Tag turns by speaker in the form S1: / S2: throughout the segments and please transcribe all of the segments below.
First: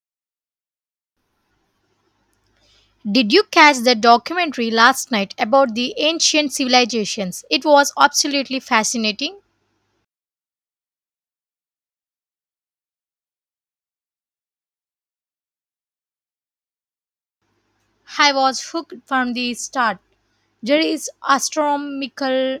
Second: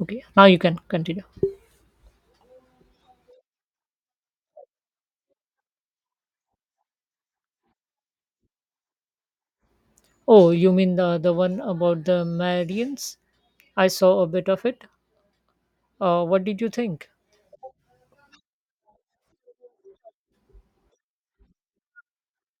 S1: Okay, now you can continue.
S2: Did you catch the documentary last night about the ancient civilizations? It was absolutely fascinating.
S1: Oh, you mean the one about the Marians? I saw a bit of it. What did you think?
S2: I was hooked from the start. There is astronomical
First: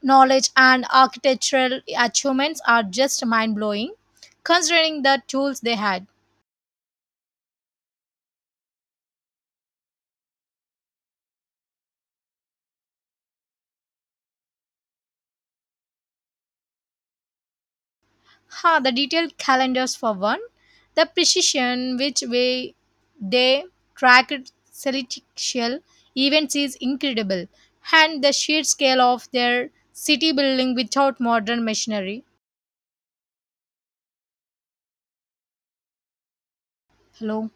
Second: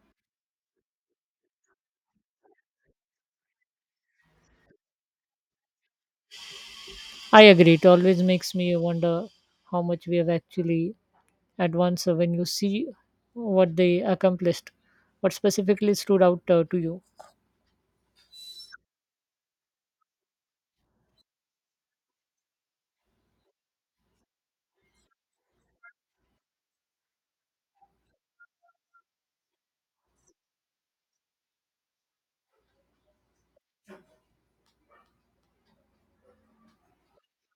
S2: knowledge and architectural achievements are just mind blowing, considering the tools they had.
S1: I agree. It always makes me wonder how much we have actually advanced when you see what they accomplished. What specifically stood out to you?
S2: Ha, the detailed calendars for one, the precision which way they tracked celestial events is incredible, and the sheer scale of their city building without modern machinery. Hello,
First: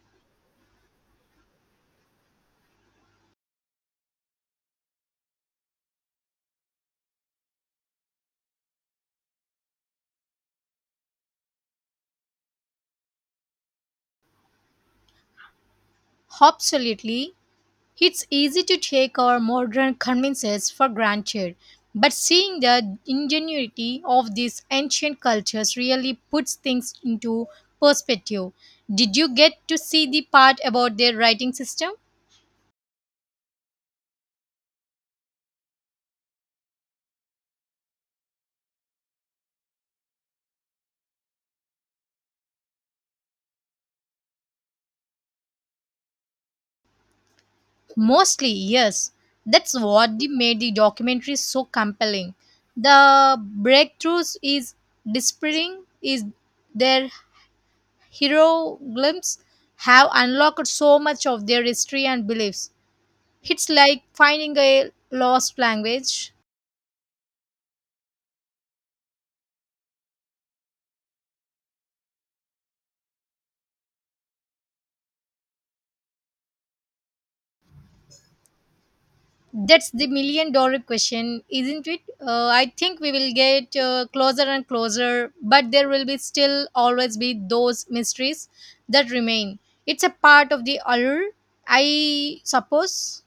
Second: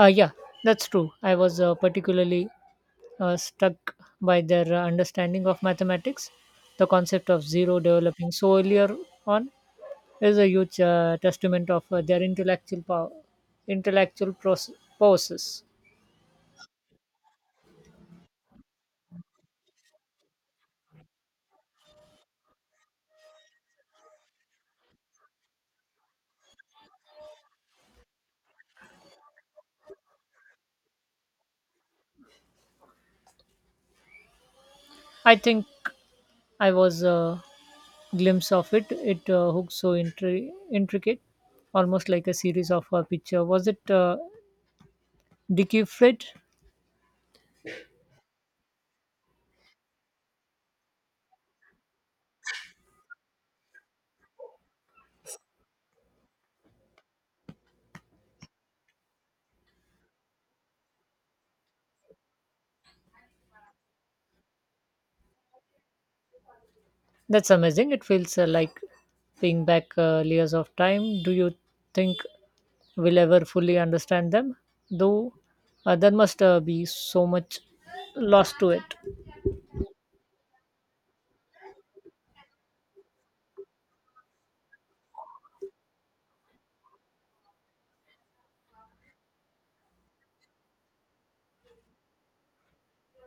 S1: Yeah, that's true. I was particularly struck by their understanding of mathematics. The concept of zero developing so earlier on is a huge testament of their intellectual power, intellectual process.
S2: absolutely. It's easy to take our modern conveniences for granted, but seeing the ingenuity of these ancient cultures really puts things into perspective. Did you get to see the part about their writing system?
S1: I think I was a glimpse of it. It hooked so intricate, almost like a series of picture. Was it Dicky Fred?
S2: Mostly, yes. That's what made the documentary so compelling. The breakthroughs is despairing is their hero glimpse have unlocked so much of their history and beliefs. It's like finding a lost language.
S1: That's amazing. It feels like being back layers of time. Do you think we'll ever fully understand them? Though there must be so much lost to it.
S2: That's the million dollar question, isn't it? I think we will get closer and closer, but there will be still always be those mysteries that remain. It's a part of the allure, I suppose.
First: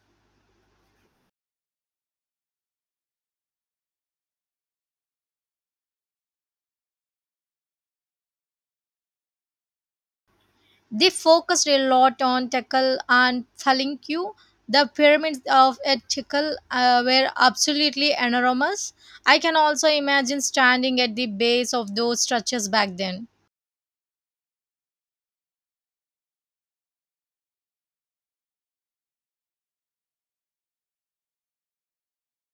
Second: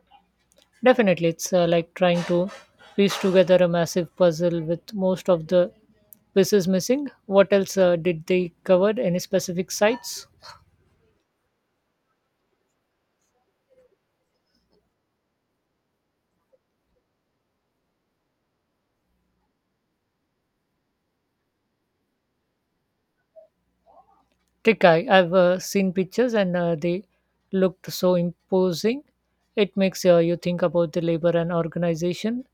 S1: Definitely, it's like trying to piece together a massive puzzle with most of the pieces missing. What else did they cover? Any specific sites?
S2: They focused a lot on Tekal and Thalinkyu. The pyramids of at Tekal were absolutely enormous. I can also imagine standing at the base of those structures back then.
S1: Trick Eye. I've seen pictures and they looked so imposing. It makes you think about the labor and organization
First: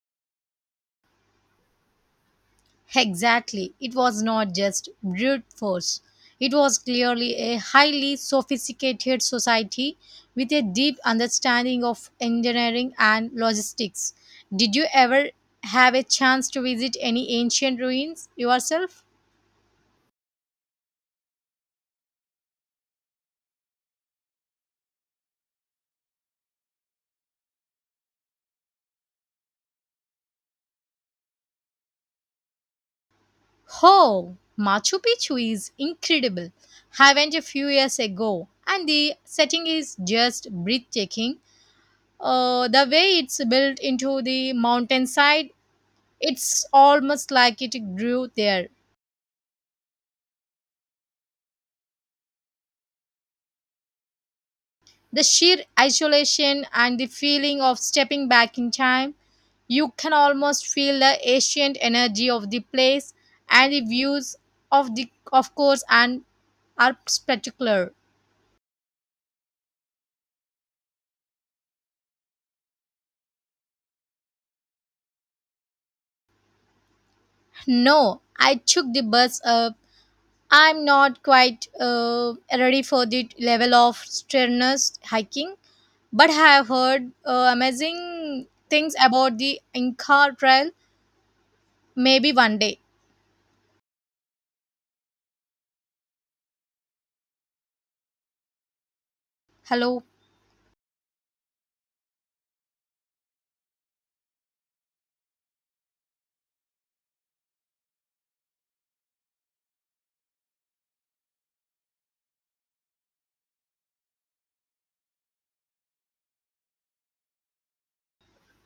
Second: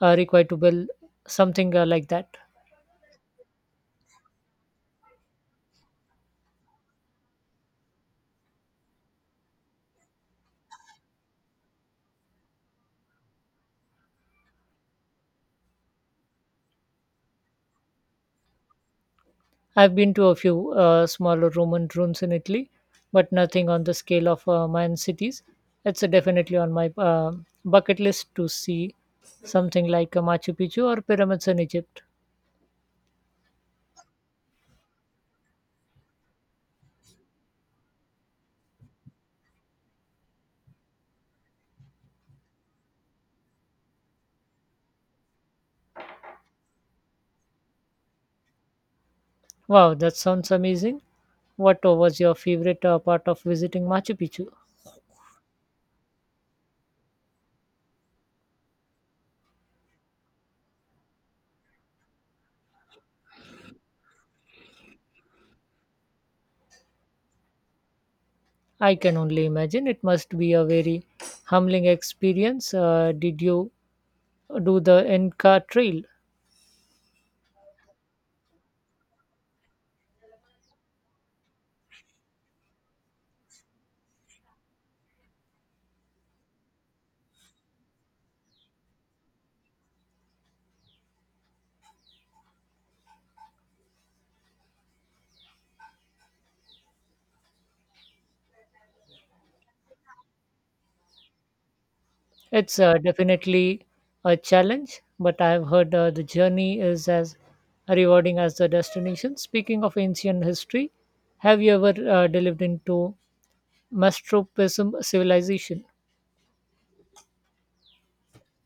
S1: required to build something like that.
S2: Exactly. It was not just brute force. It was clearly a highly sophisticated society with a deep understanding of engineering and logistics. Did you ever have a chance to visit any ancient ruins yourself?
S1: I've been to a few smaller Roman ruins in Italy, but nothing on the scale of Mayan cities. It's definitely on my bucket list to see something like Machu Picchu or pyramids in Egypt.
S2: Oh, Machu Picchu is incredible. I went a few years ago, and the setting is just breathtaking. The way it's built into the mountainside. It's almost like it grew there.
S1: Wow, that sounds amazing. What was your favorite part of visiting Machu Picchu?
S2: The sheer isolation and the feeling of stepping back in time, you can almost feel the ancient energy of the place and the views of the of course and are spectacular.
S1: I can only imagine. It must be a very humbling experience. Did you do the Inca Trail?
S2: No, I took the bus up. I'm not quite ready for the level of strenuous hiking, but I have heard amazing things about the Inca Trail. Maybe one day. Hello.
S1: It's definitely a challenge, but I've heard the journey is as rewarding as the destination. Speaking of ancient history, have you ever delved into Machu Picchu civilization?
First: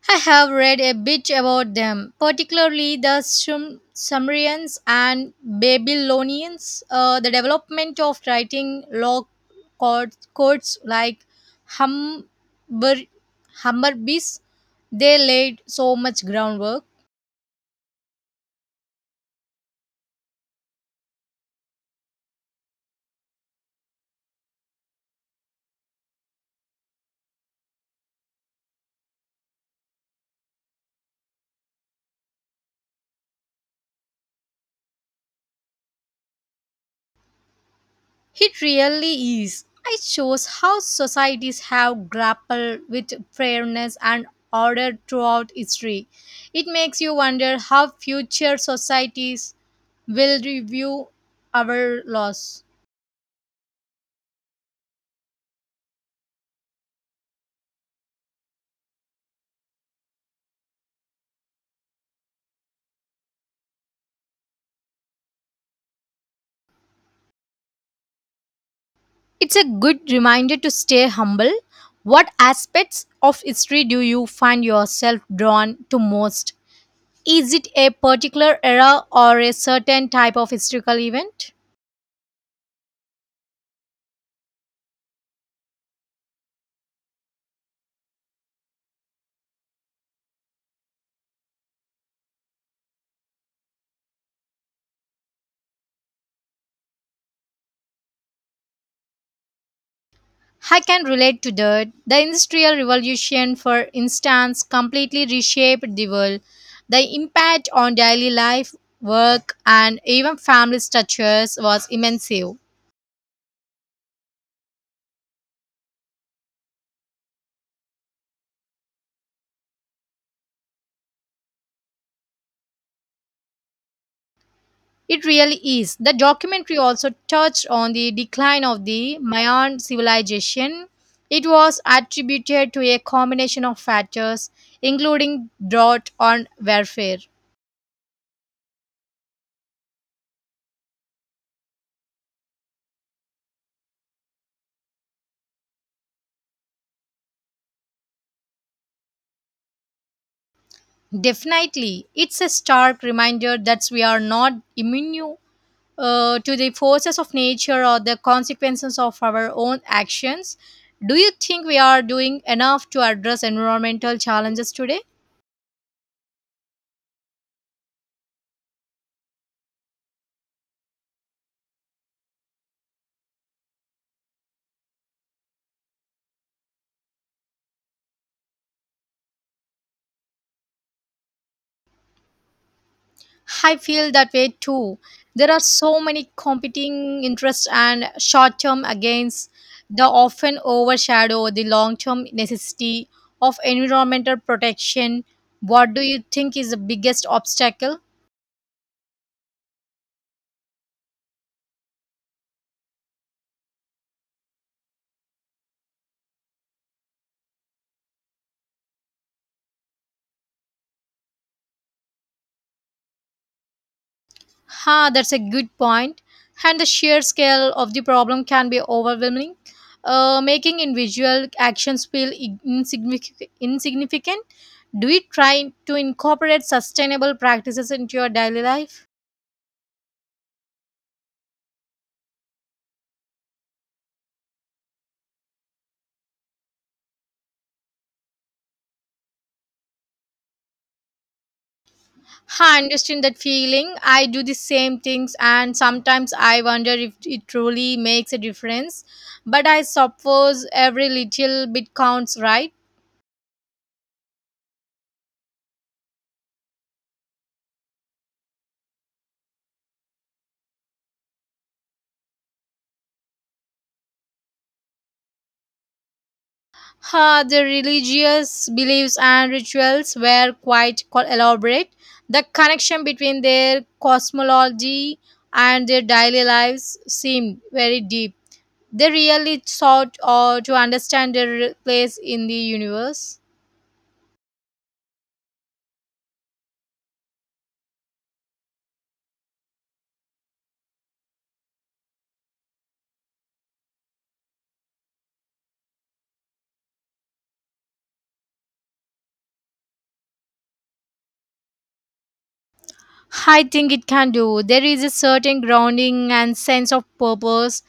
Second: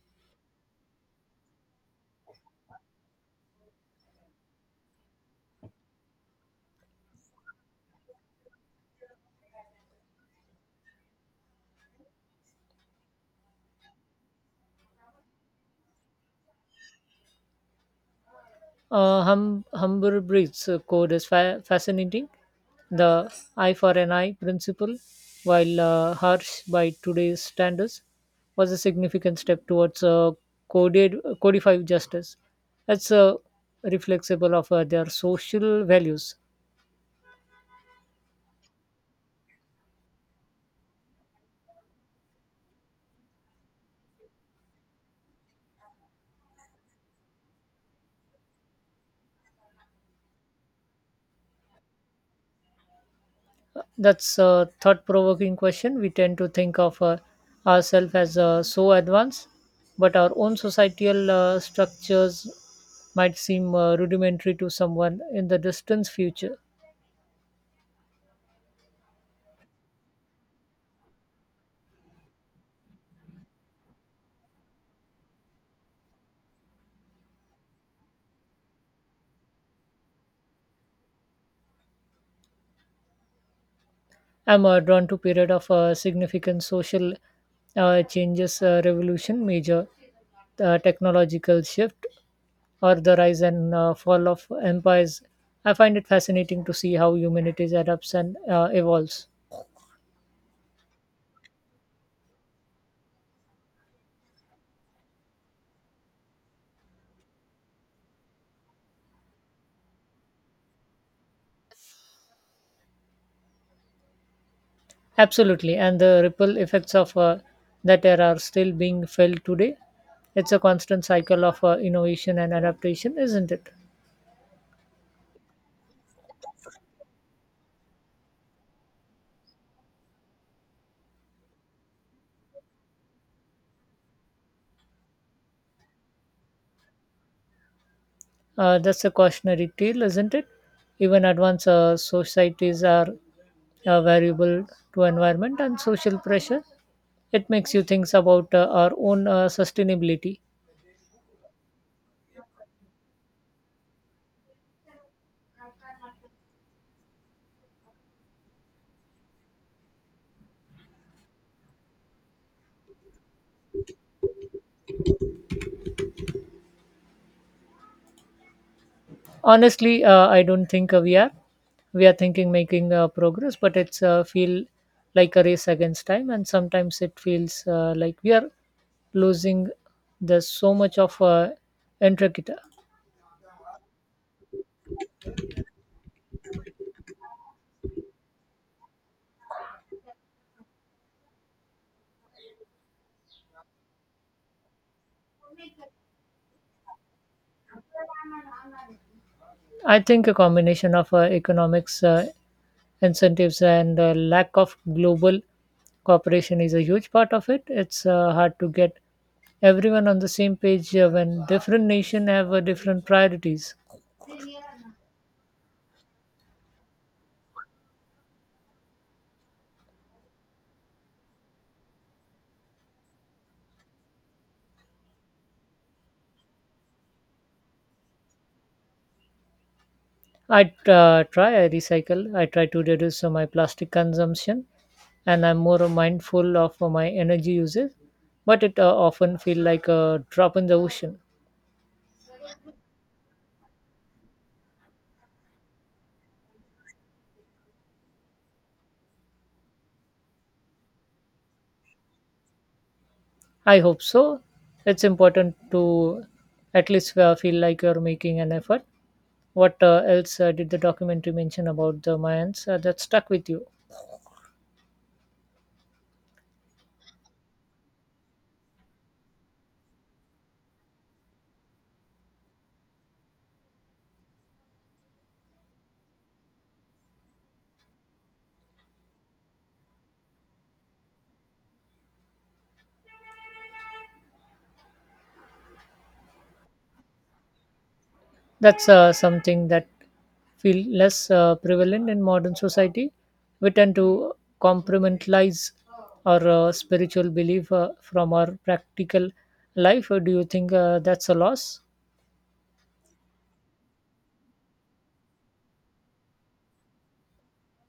S2: I have read a bit about them, particularly the Sumerians and Babylonians. The development of writing law codes like Hammer, Hammurabi's, they laid so much groundwork.
S1: Humber Breed's code is fascinating. The eye for an eye principle, while harsh by today's standards, was a significant step towards coded codified justice. That's reflexible of their social values.
S2: It really is. It shows how societies have grappled with fairness and order throughout history. It makes you wonder how future societies will review our laws.
S1: That's a thought provoking question. We tend to think of ourselves as so advanced, but our own societal structures might seem rudimentary to someone in the distant future.
S2: It's a good reminder to stay humble. What aspects of history do you find yourself drawn to most? Is it a particular era or a certain type of historical event?
S1: I'm drawn to period of significant social changes, revolution, major technological shift, or the rise and fall of empires. I find it fascinating to see how humanity adapts and evolves.
S2: I can relate to that. The Industrial Revolution, for instance, completely reshaped the world. The impact on daily life, work, and even family structures was immense. It
S1: Absolutely, and the ripple effects of that era are still being felt today. It's a constant cycle of innovation and adaptation, isn't it?
S2: really is. The documentary also touched on the decline of the Mayan civilization. It was attributed to a combination of factors, including drought and warfare.
S1: That's a cautionary tale, isn't it? Even advanced societies are variable to environment and social pressure. It makes you think about our own sustainability.
S2: Definitely, it's a stark reminder that we are not immune to the forces of nature or the consequences of our own actions. Do you think we are doing enough to address environmental challenges today?
S1: Honestly, I don't think we are. We are thinking making progress, but it's feel like a race against time, and sometimes it feels like we are losing. There's so much of intricate.
S2: I feel that way too. There are so many competing interests and short term gains that often overshadow the long term necessity of environmental protection. What do you think is the biggest obstacle?
S1: I think a combination of economics incentives and lack of global cooperation is a huge part of it. It's hard to get everyone on the same page when different nations have different priorities.
S2: Ha, that's a good point. And the sheer scale of the problem can be overwhelming, making individual actions feel insignificant. Do you try to incorporate sustainable practices into your daily life?
S1: I try, I recycle, I try to reduce my plastic consumption, and I'm more mindful of my energy usage. But it often feel like a drop in the ocean.
S2: I understand that feeling. I do the same things, and sometimes I wonder if it truly makes a difference. But I suppose every little bit counts, right?
S1: I hope so. It's important to at least feel like you're making an effort. What else did the documentary mention about the Mayans that stuck with you?
S2: Ha, the religious beliefs and rituals were quite elaborate. The connection between their cosmology and their daily lives seemed very deep. They really sought to understand their place in the universe.
S1: That's something that feel less prevalent in modern society. We tend to compartmentalize our spiritual belief from our practical life. Or do you think that's a loss?
S2: I think it can do. There is a certain grounding and sense of purpose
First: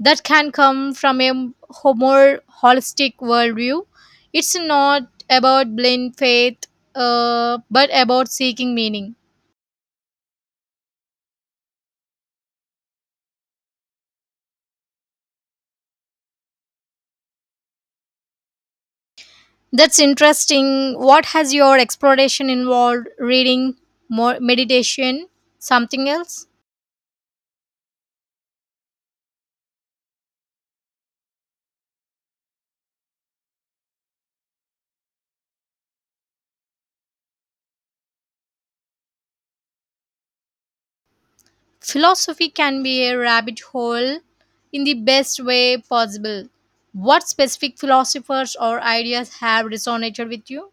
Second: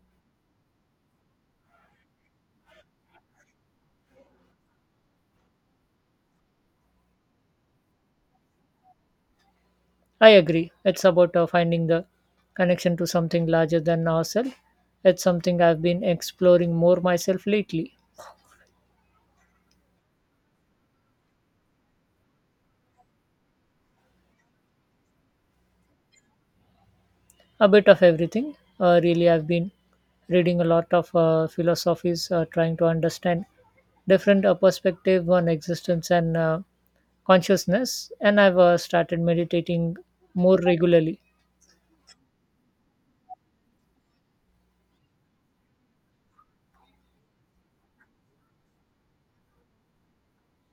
S2: that can come from a more holistic worldview. It's not about blind faith, but about seeking meaning.
S1: I agree. It's about finding the connection to something larger than ourselves. It's something I've been exploring more myself lately.
S2: That's interesting. What has your exploration involved? Reading, more meditation, something else?
S1: A bit of everything really. I've been reading a lot of philosophies, trying to understand different perspective on existence and consciousness, and I've started meditating more regularly.
S2: Philosophy can be a rabbit hole in the best way possible. What specific philosophers or ideas have resonated with you?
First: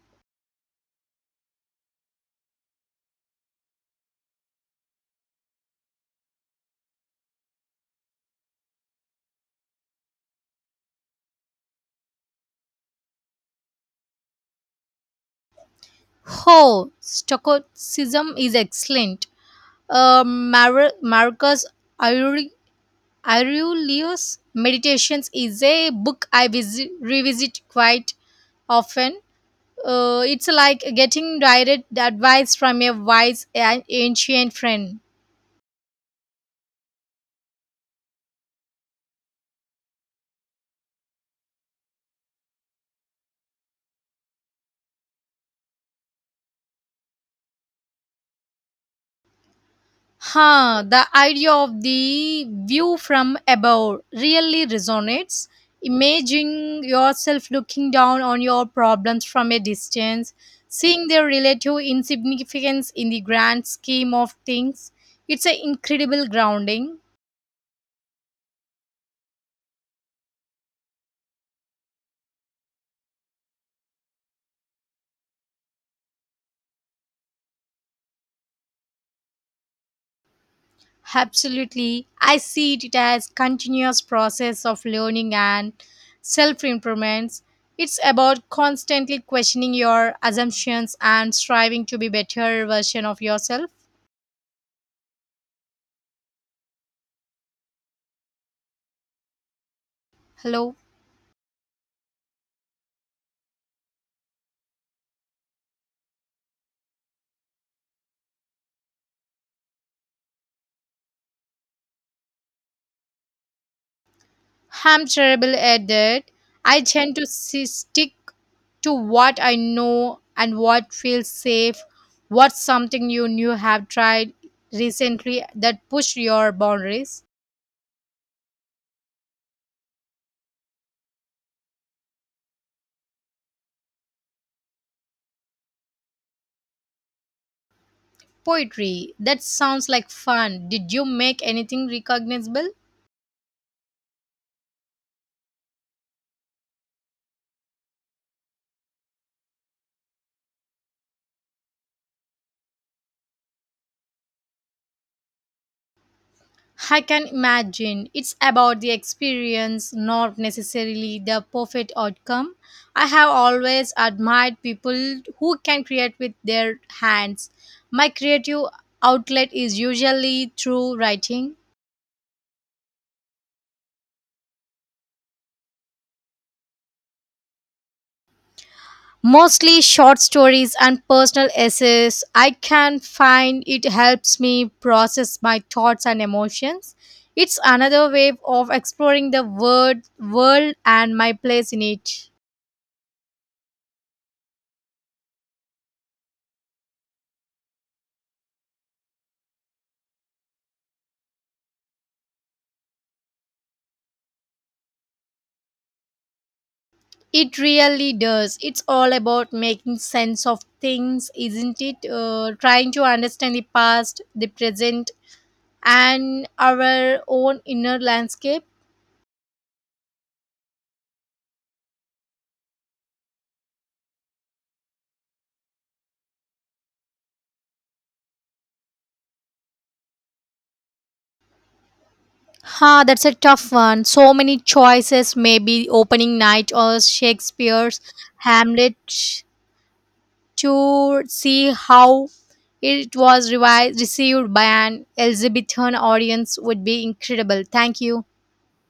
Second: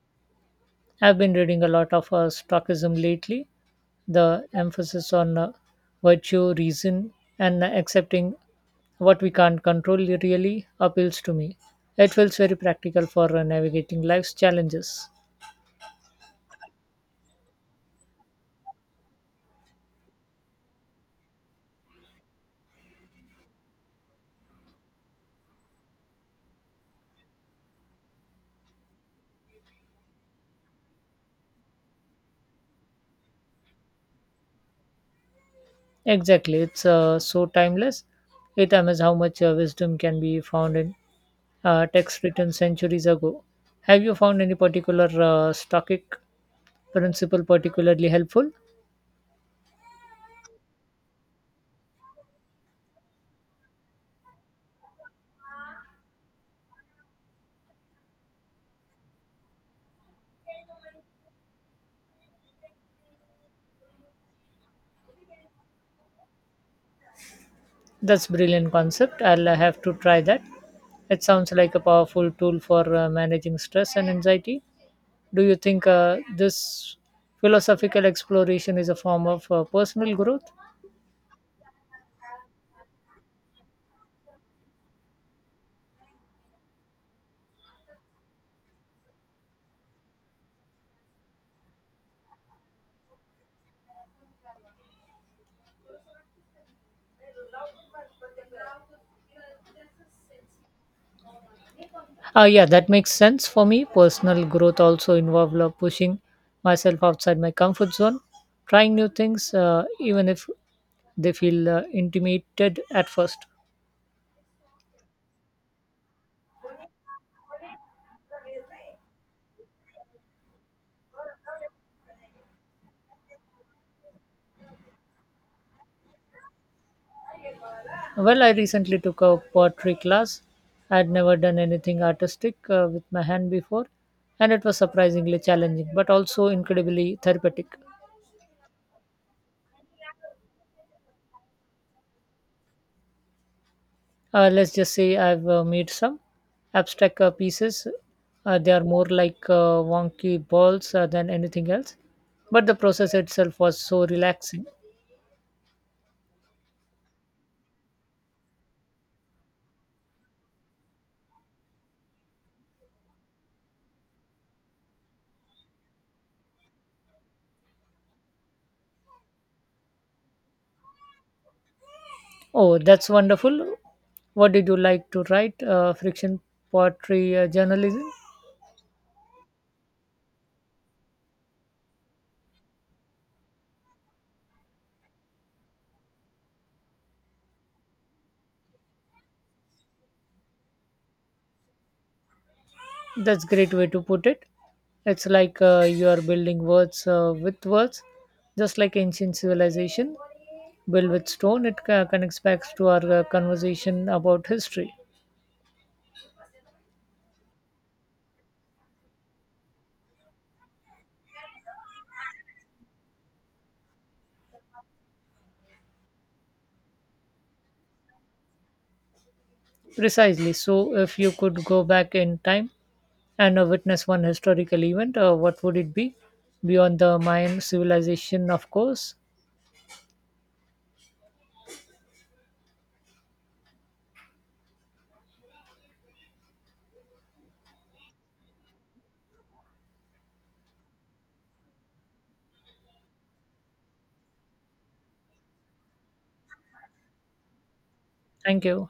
S1: I've been reading a lot of stoicism lately. The emphasis on virtue, reason, and accepting what we can't control really appeals to me. It feels very practical for navigating life's challenges.
S2: Oh, Stoicism is excellent. Marcus Aure- Aurelius' Meditations is a book I revisit quite often. It's like getting direct advice from a wise and ancient friend.
S1: Exactly, it's so timeless. It amazes how much wisdom can be found in texts written centuries ago. Have you found any particular Stoic principle particularly helpful?
S2: Huh, the idea of the view from above really resonates. Imagine yourself looking down on your problems from a distance, seeing their relative insignificance in the grand scheme of things. It's an incredible grounding.
S1: That's brilliant concept. I'll have to try that. It sounds like a powerful tool for managing stress and anxiety. Do you think this philosophical exploration is a form of personal growth?
S2: Absolutely. I see it as continuous process of learning and self-improvements. It's about constantly questioning your assumptions and striving to be better version of yourself. Hello.
S1: Yeah, that makes sense for me. Personal growth also involves like, pushing myself outside my comfort zone, trying new things, even if they feel intimidated at first.
S2: I'm terrible at that. I tend to see, stick to what I know and what feels safe. What's something you knew have tried recently that pushed your boundaries?
S1: Well, I recently took a pottery class. I had never done anything artistic with my hand before, and it was surprisingly challenging, but also incredibly therapeutic.
S2: Poetry. That sounds like fun. Did you make anything recognizable?
S1: Let's just say I've made some abstract pieces. They are more like wonky balls than anything else. But the process itself was so relaxing.
S2: I can imagine it's about the experience, not necessarily the perfect outcome. I have always admired people who can create with their hands. My creative outlet is usually through writing,
S1: Oh, that's wonderful. What did you like to write? Friction, poetry, journalism?
S2: mostly short stories and personal essays. I can find it helps me process my thoughts and emotions. It's another way of exploring the word, world and my place in it.
S1: That's great way to put it. It's like you are building words with words, just like ancient civilization built with stone. It connects back to our conversation about history.
S2: It really does. It's all about making sense of things, isn't it? Trying to understand the past, the present, and our own inner landscape.
S1: Precisely. So, if you could go back in time and witness one historical event, what would it be? Beyond the Mayan civilization, of course.
S2: Huh, that's a tough one. So many choices, maybe opening night or Shakespeare's Hamlet to see how it was received by an Elizabethan audience would be incredible. Thank you.
S1: Thank you.